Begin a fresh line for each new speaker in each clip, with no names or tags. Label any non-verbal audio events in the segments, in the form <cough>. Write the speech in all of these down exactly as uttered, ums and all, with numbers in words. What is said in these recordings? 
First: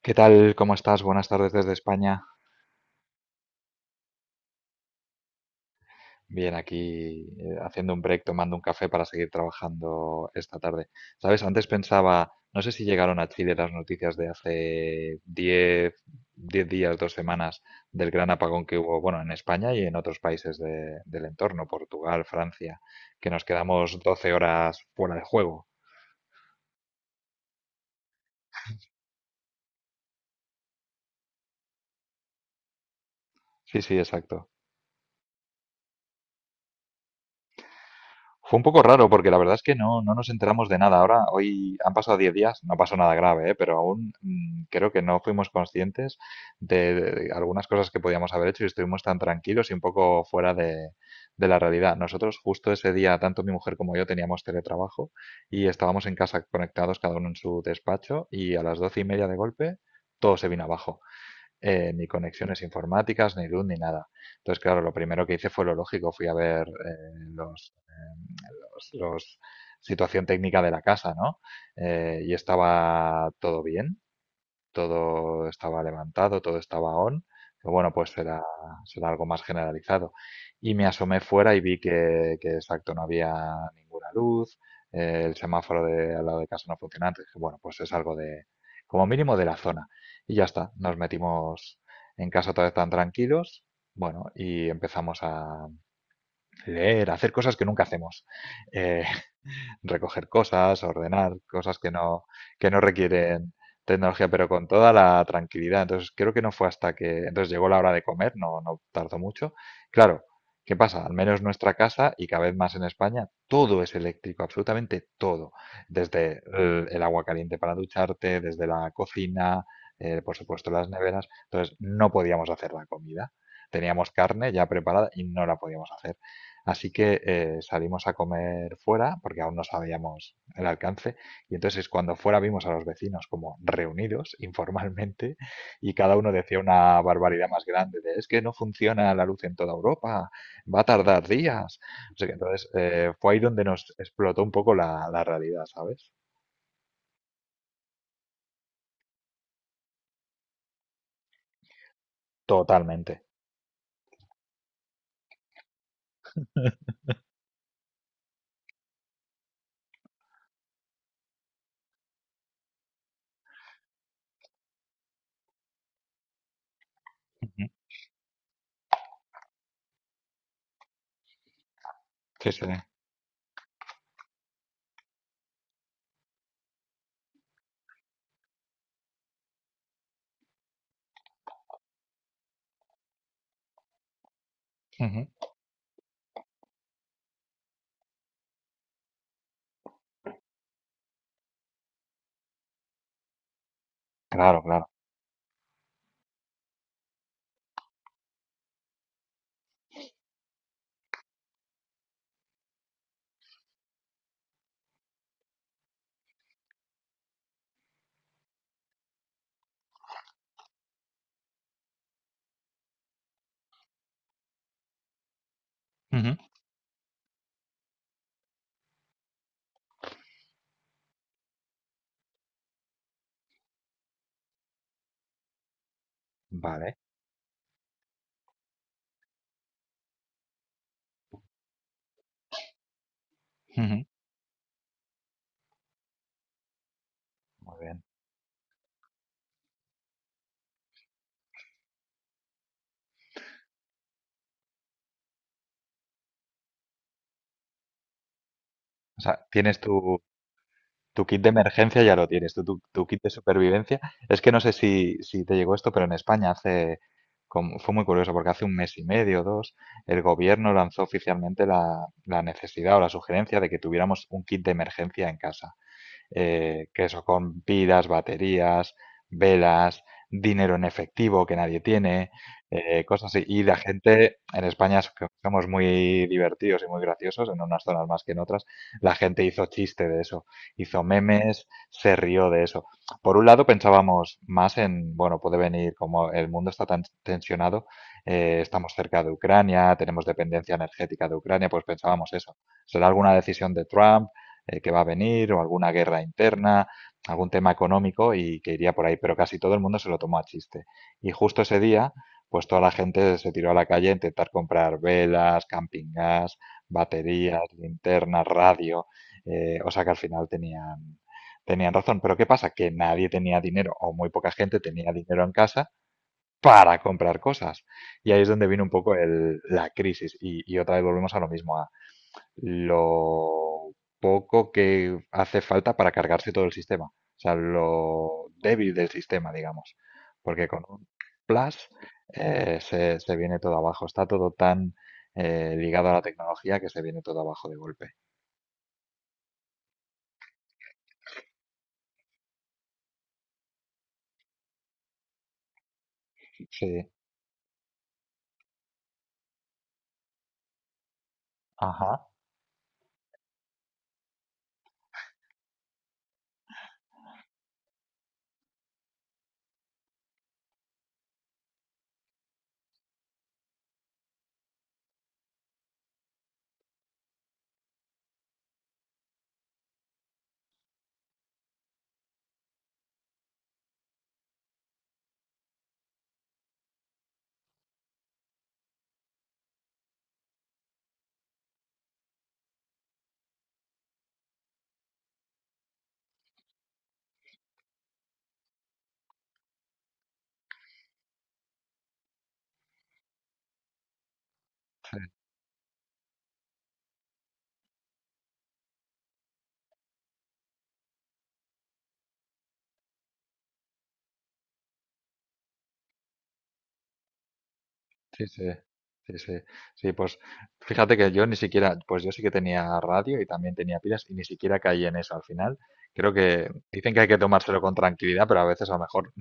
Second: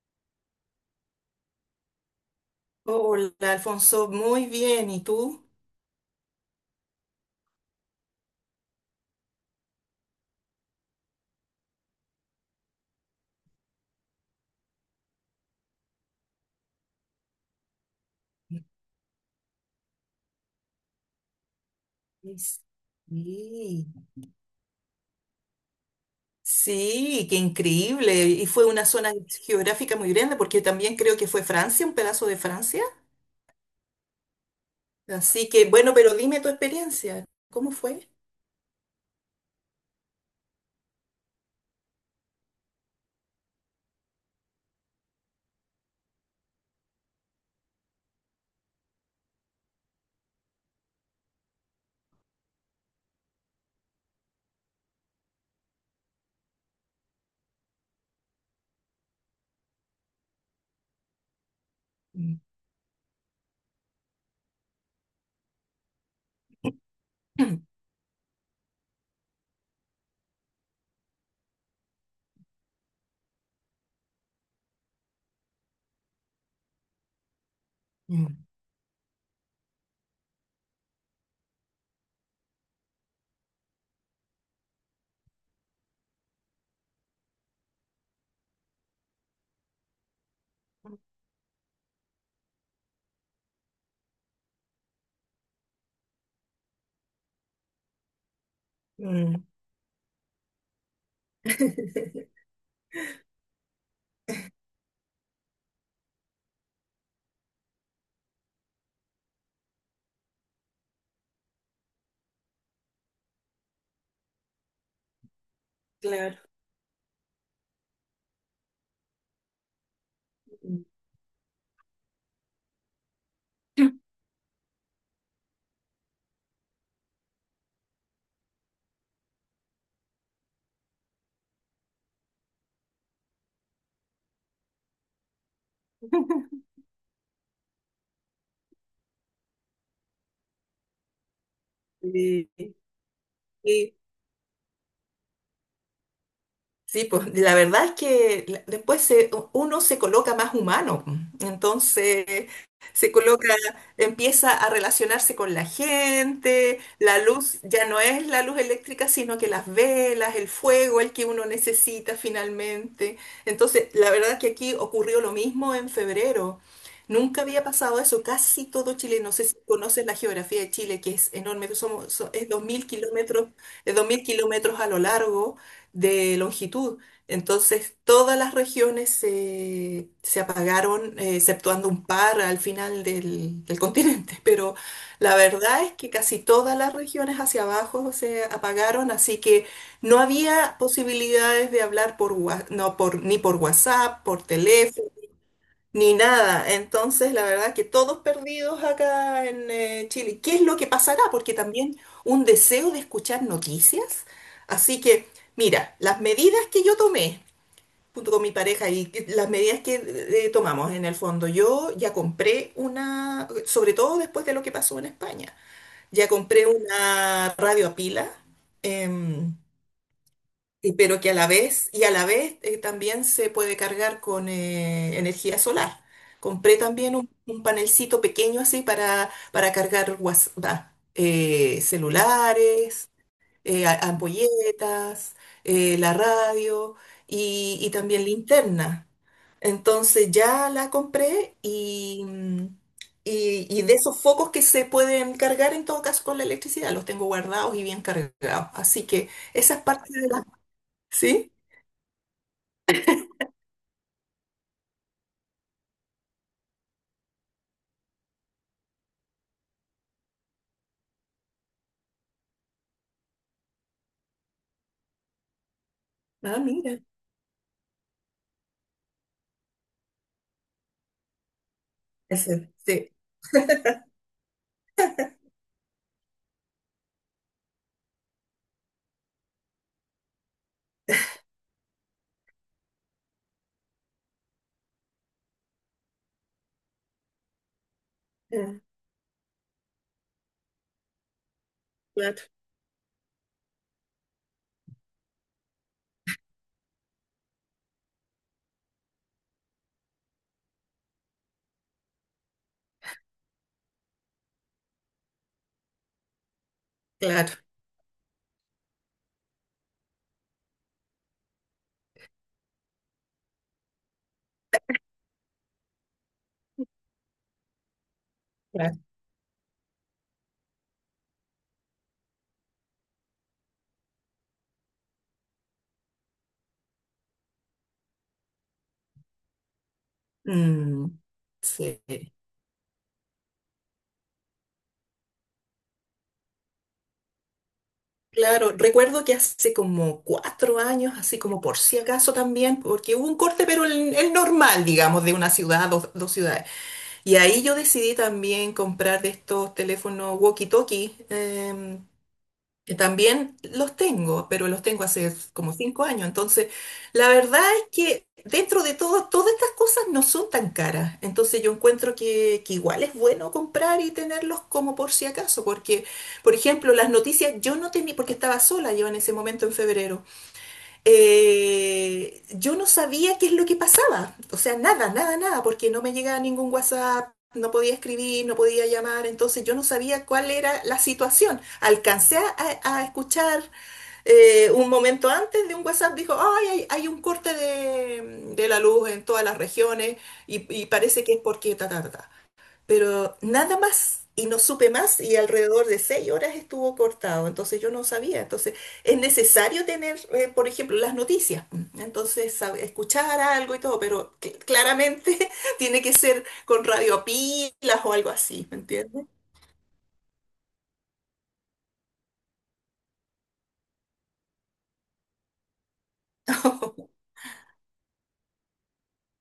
¿Qué tal? ¿Cómo estás? Buenas tardes desde España.
Hola, Alfonso, muy bien. ¿Y tú?
Bien, aquí eh, haciendo un break, tomando un café para seguir trabajando esta tarde. ¿Sabes? Antes pensaba, no sé si llegaron a Chile las noticias de hace diez 10 días, dos semanas, del gran apagón que hubo, bueno, en España y en otros países de- del entorno, Portugal,
Es-
Francia, que nos
Sí.
quedamos doce horas fuera de juego.
Sí, qué increíble. Y fue una zona geográfica muy grande porque también creo que fue Francia, un pedazo de Francia.
Sí, sí, exacto.
Así que, bueno, pero dime tu experiencia. ¿Cómo fue?
Fue un poco raro porque la verdad es que no, no nos enteramos de nada. Ahora, hoy han pasado diez días, no pasó nada grave, ¿eh? Pero aún mm, creo que no fuimos conscientes de, de algunas cosas que podíamos haber hecho y estuvimos tan tranquilos y un poco fuera de, de la realidad. Nosotros justo ese día, tanto mi mujer como yo teníamos teletrabajo y estábamos en casa conectados cada uno en su despacho y a las doce y media de golpe todo se vino abajo, eh, ni
Mm.
conexiones informáticas, ni luz, ni nada. Entonces, claro, lo primero que hice fue lo lógico, fui a ver eh, los,
<clears throat>
eh, los, los situación técnica de la casa, ¿no? Eh, y estaba todo bien, todo estaba levantado, todo estaba on, pero bueno, pues
Mm.
será, será algo más generalizado. Y me asomé fuera y vi que, que, exacto, no había ninguna luz, eh, el semáforo de, al lado de casa no funcionaba, entonces dije, bueno, pues es algo de, como mínimo de la zona. Y ya está, nos metimos en casa otra vez tan tranquilos, bueno, y empezamos a leer, a hacer cosas que nunca hacemos. Eh,
Mm.
Recoger cosas, ordenar cosas que
<laughs>
no, que no requieren tecnología, pero con toda la tranquilidad. Entonces, creo que no fue hasta que, entonces llegó la hora de comer, no, no tardó mucho. Claro, ¿qué pasa? Al menos nuestra casa y cada vez más en España, todo es eléctrico, absolutamente todo.
Claro.
Desde el, el agua caliente para ducharte, desde la cocina, eh, por supuesto las neveras. Entonces, no podíamos hacer la comida. Teníamos carne ya preparada y no la podíamos hacer. Así que eh, salimos a comer fuera porque aún no sabíamos el alcance y entonces cuando fuera vimos a los vecinos como reunidos <laughs> informalmente y cada uno decía
<laughs>
una barbaridad más grande de es que no funciona la luz en toda Europa, va a tardar días. O sea que
Sí,
entonces eh, fue ahí donde nos
sí.
explotó un poco la, la realidad, ¿sabes?
Sí, pues la verdad es que la- después se- uno se coloca más humano, pues. Entonces se
Totalmente.
coloca, empieza a relacionarse con la gente, la luz ya no es la luz eléctrica, sino que las velas, el fuego, el que uno necesita finalmente. Entonces, la verdad es que aquí ocurrió lo mismo en febrero. Nunca había
Ujú.
pasado eso, casi todo Chile, no sé si conoces la geografía de Chile, que es enorme, somos, so- es
Sí,
dos
sí.
mil kilómetros, es dos mil kilómetros a lo largo de longitud. Entonces, todas las regiones se, se apagaron, eh, exceptuando un par al final del, del <laughs> continente. Pero
Ujú,
la verdad es que casi todas las regiones hacia abajo se apagaron, así que no había posibilidades de hablar por, wa- no, por, ni por WhatsApp, por
claro, claro.
teléfono ni nada. Entonces, la verdad que todos perdidos acá en eh, Chile. ¿Qué es lo que pasará? Porque también un deseo de escuchar noticias. Así que, mira, las medidas que yo tomé junto con mi pareja y que- las medidas que eh, eh, tomamos en el fondo, yo ya compré una, sobre todo después de lo que pasó en España, ya
Ujú.
compré una radio a pila. em, y- pero que a la vez, y a la vez eh, también se puede cargar con eh, energía solar. Compré
Vale.
también un, un panelcito pequeño así para, para cargar guas- va, eh, celulares, eh, a-
Ujú.
ampolletas, eh, la radio
Muy
y, y
bien.
también linterna. Entonces ya la compré y, mm, y, y de esos focos que se pueden cargar en todo caso con la electricidad, los tengo guardados y bien cargados. Así
O
que
sea,
esa
tienes
es parte
tu,
de la.
tu kit de
Sí.
emergencia ya lo tienes, tu, tu, tu kit de supervivencia. Es que no sé si, si te llegó esto, pero en España hace, como- fue muy curioso porque hace un mes y medio, dos, el gobierno lanzó oficialmente la, la necesidad o la sugerencia de que tuviéramos un kit de emergencia en casa,
Ah,
eh,
mira.
que eso con pilas, baterías, velas, dinero en efectivo que nadie tiene,
Ese,
eh,
sí.
cosas así. Y la gente en España es que somos muy divertidos y muy graciosos, en unas zonas más que en otras. La gente hizo chiste de eso, hizo memes, se rió de eso. Por un lado pensábamos más en, bueno, puede venir como el mundo está tan tensionado, eh,
Ah,
estamos cerca de Ucrania, tenemos dependencia energética de Ucrania, pues pensábamos
claro,
eso. ¿Será alguna decisión de Trump? Eh, que va a venir o alguna guerra interna, algún tema económico y que iría por ahí, pero casi todo el mundo se lo tomó a chiste. Y justo ese día, pues toda la gente se tiró a la calle a intentar comprar velas, camping gas,
claro,
baterías, linternas, radio, eh, o sea que al final tenían, tenían razón. Pero ¿qué pasa? Que nadie tenía dinero o muy poca gente tenía dinero en casa para comprar cosas. Y ahí es donde vino un
claro.
poco el- la crisis. Y, y otra vez volvemos a lo mismo, a, lo poco que hace falta para cargarse todo el sistema, o sea, lo débil del sistema, digamos, porque con un
Mm,
plus
sí.
eh, se, se viene todo abajo, está todo tan eh, ligado a la tecnología que se viene todo abajo de golpe.
Claro, recuerdo que hace como cuatro años, así como por si acaso también, porque hubo un corte, pero el, el normal, digamos, de una ciudad, dos, dos ciudades.
Sí,
Y ahí yo decidí también comprar de estos teléfonos walkie-talkie, em,
ajá,
que también los tengo, pero los tengo hace como cinco años. Entonces, la verdad es que dentro de todo, todas estas cosas no son tan caras. Entonces, yo encuentro que, que igual es bueno comprar y tenerlos como por si acaso, porque, por ejemplo, las noticias yo no tenía, porque estaba sola yo en ese momento en febrero, eh, yo no sabía qué es lo que pasaba. O sea, nada, nada, nada, porque no me llegaba ningún WhatsApp, no podía escribir, no podía llamar, entonces yo no sabía cuál era la situación. Alcancé a, a escuchar eh, un momento antes de un WhatsApp, dijo: "Ay, hay, hay un corte de, de la luz en todas las regiones y, y parece que es porque ta, ta, ta, ta". Pero nada más. Y no supe más y alrededor de seis horas estuvo cortado, entonces yo no sabía. Entonces es necesario tener, eh, por ejemplo, las noticias, mm, entonces sab- escuchar algo y todo, pero cl- claramente <laughs> tiene que ser con radio pilas o algo
sí, sí,
así, ¿me entiendes?
sí, sí, sí, pues fíjate que yo ni siquiera, pues yo sí que tenía radio y también tenía pilas y ni siquiera caí en eso al final. Creo que dicen que
<laughs>
hay que tomárselo con tranquilidad, pero a veces a lo mejor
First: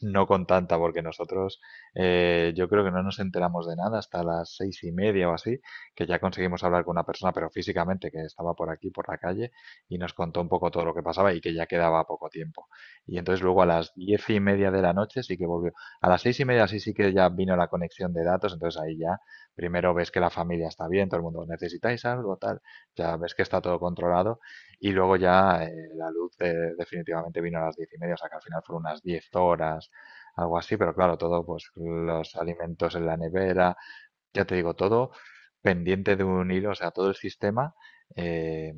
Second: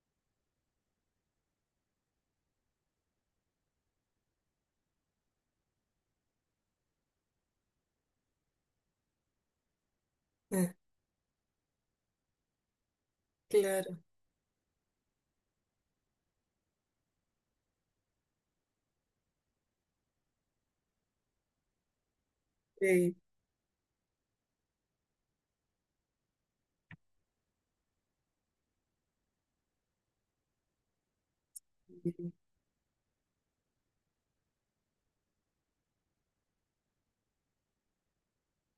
no con tanta, porque nosotros eh, yo creo que no nos enteramos de nada hasta las seis y media o así, que ya conseguimos hablar con una persona, pero físicamente, que estaba por aquí, por la calle, y nos contó un poco
Eh,
todo lo que pasaba y que ya quedaba poco tiempo. Y entonces luego a las
Claro,
diez y media de la noche sí que volvió. A las seis y media sí, sí que ya vino la conexión de datos, entonces ahí ya primero ves que la familia está bien, todo el mundo necesitáis algo, tal,
sí.
ya ves que está todo controlado y luego ya eh, la luz eh, definitivamente vino a las diez y media, o sea que al final fueron unas diez horas algo así, pero claro, todo, pues
Sí,
los
sí.
alimentos en la nevera, ya te digo, todo pendiente de un hilo, o sea, todo el sistema eh,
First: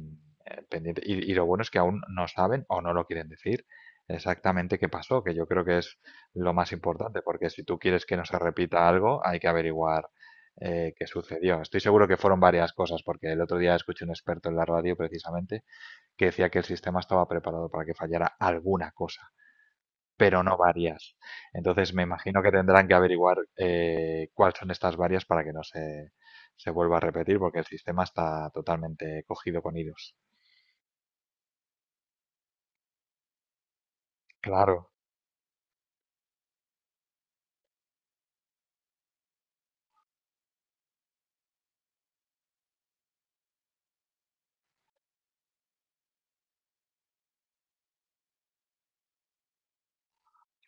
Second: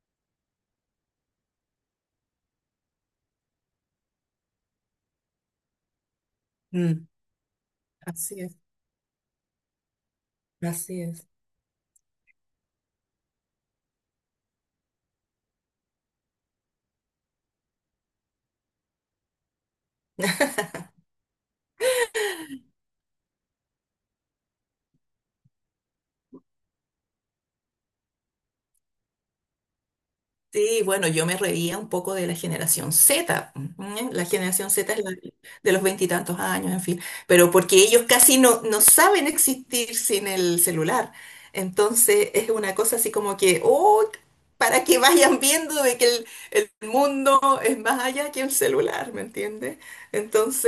eh, pendiente. Y, y lo bueno es que aún no saben o no lo quieren decir exactamente qué pasó, que yo creo que es lo más
Mm,
importante, porque si tú quieres que no se
así es.
repita algo, hay que averiguar eh,
Así
qué
es.
sucedió. Estoy seguro que fueron varias cosas, porque el otro día escuché un experto en la radio precisamente que decía que el sistema estaba preparado para que fallara alguna cosa pero no
<laughs>
varias. Entonces me imagino que tendrán que averiguar eh, cuáles son estas varias para que no se, se vuelva a repetir, porque el sistema está totalmente cogido con hilos.
Sí, bueno, yo me reía un poco de la generación zeta. ¿Eh? La generación
Claro,
Z es la de los veintitantos años, en fin, pero porque ellos casi no, no saben existir sin el celular. Entonces es una cosa así como que, oh, para que vayan viendo de que el, el mundo es más allá que el celular, ¿me entiendes?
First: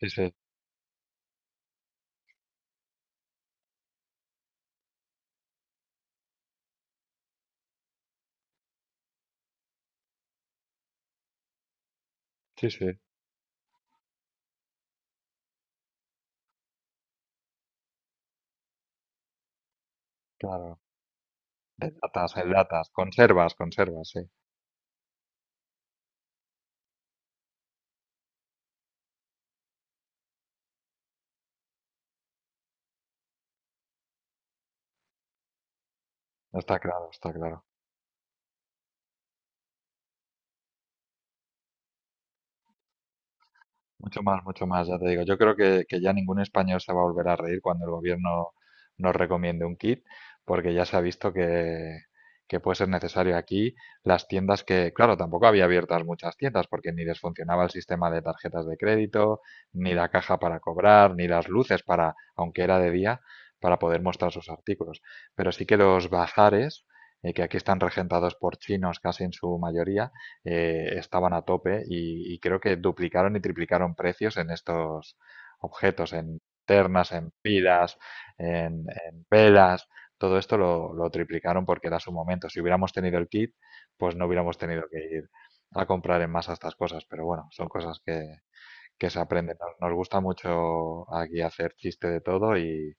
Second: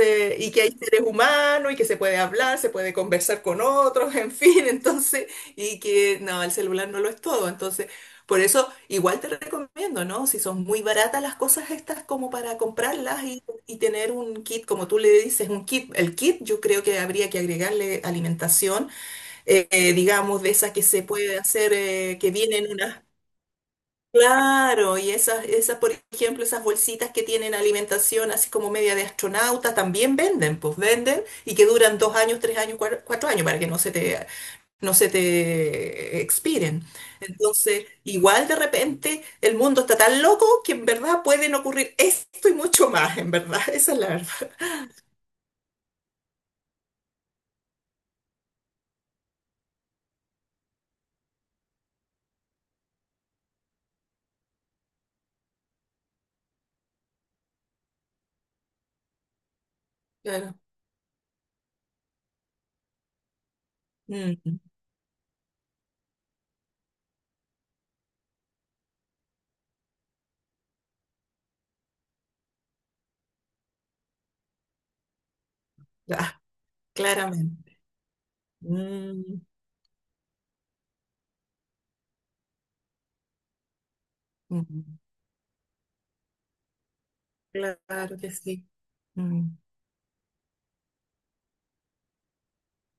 sí, sí,
y que hay seres humanos y que se puede hablar, se puede conversar con otros, en fin, <laughs> entonces, y que no, el celular no lo es todo. Entonces, por eso igual te recomiendo, ¿no? Si son muy baratas las cosas estas como para
sí, sí,
comprarlas y, y tener un kit, como tú le dices, un kit. El kit yo creo que habría que agregarle alimentación, eh, eh, digamos, de esas
claro.
que se puede hacer,
De
eh, que
datas, el
vienen
datas,
unas.
conservas, conservas, sí.
Claro, y esas, esas, por ejemplo, esas bolsitas que tienen alimentación así como media de astronauta, también venden, pues venden y que duran dos años, tres años, cuar- cuatro años para que no se te no se te eh,
No está
expiren.
claro, está claro.
Entonces, igual de repente el mundo está tan loco que en verdad pueden ocurrir esto y mucho más, en verdad. <laughs> Esa es la
Mucho más,
verdad.
mucho más, ya te digo. Yo creo que, que ya ningún español se va a volver a reír cuando el gobierno nos recomiende un kit, porque ya se ha visto que, que puede ser necesario aquí. Las tiendas que, claro, tampoco había abiertas muchas tiendas, porque ni les funcionaba el sistema de tarjetas de crédito, ni la caja
Claro.
para cobrar, ni las luces para, aunque era de día, para poder mostrar sus
Mm,
artículos. Pero sí que los bazares, eh, que aquí están regentados por chinos casi en su mayoría, eh, estaban a tope y, y creo que duplicaron y triplicaron precios en estos objetos, en
ah,
ternas, en
claramente.
pilas, en, en
Mm.
velas. Todo esto lo, lo triplicaron porque era su momento. Si hubiéramos tenido el kit, pues no hubiéramos tenido que
Mm,
ir a comprar en masa estas cosas. Pero bueno, son cosas
claro
que,
que sí.
que se
Mm,
aprende. Nos, nos gusta mucho aquí hacer chiste de todo y,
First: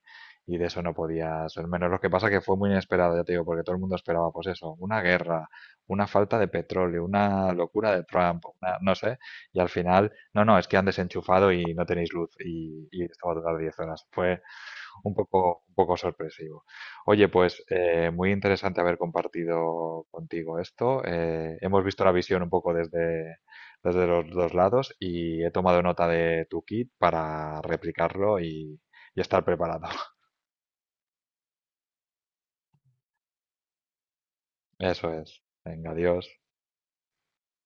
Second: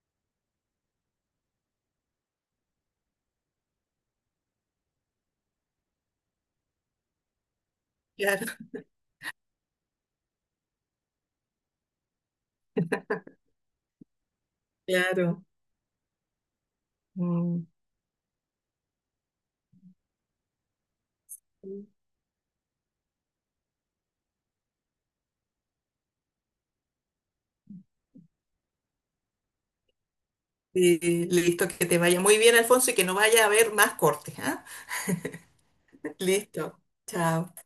y de eso no podía ser menos. Lo que pasa que fue muy inesperado, ya te digo, porque todo el mundo esperaba, pues eso, una guerra, una falta de petróleo, una locura de Trump,
claro,
una- no sé, y al final, no, no, es que han desenchufado y no tenéis luz y, y esto va a durar diez horas. Fue un
claro.
poco, un poco sorpresivo. Oye, pues
Mm.
eh, muy interesante haber compartido contigo esto. Eh, hemos visto la visión un poco desde, desde los dos lados y he tomado nota de tu kit para replicarlo y, y estar preparado. <laughs>
Sí, listo, que te vaya muy bien, Alfonso, y que no vaya a haber más cortes, ¿ah?
Eso es. Venga,
<laughs>
adiós.
Listo. Chao.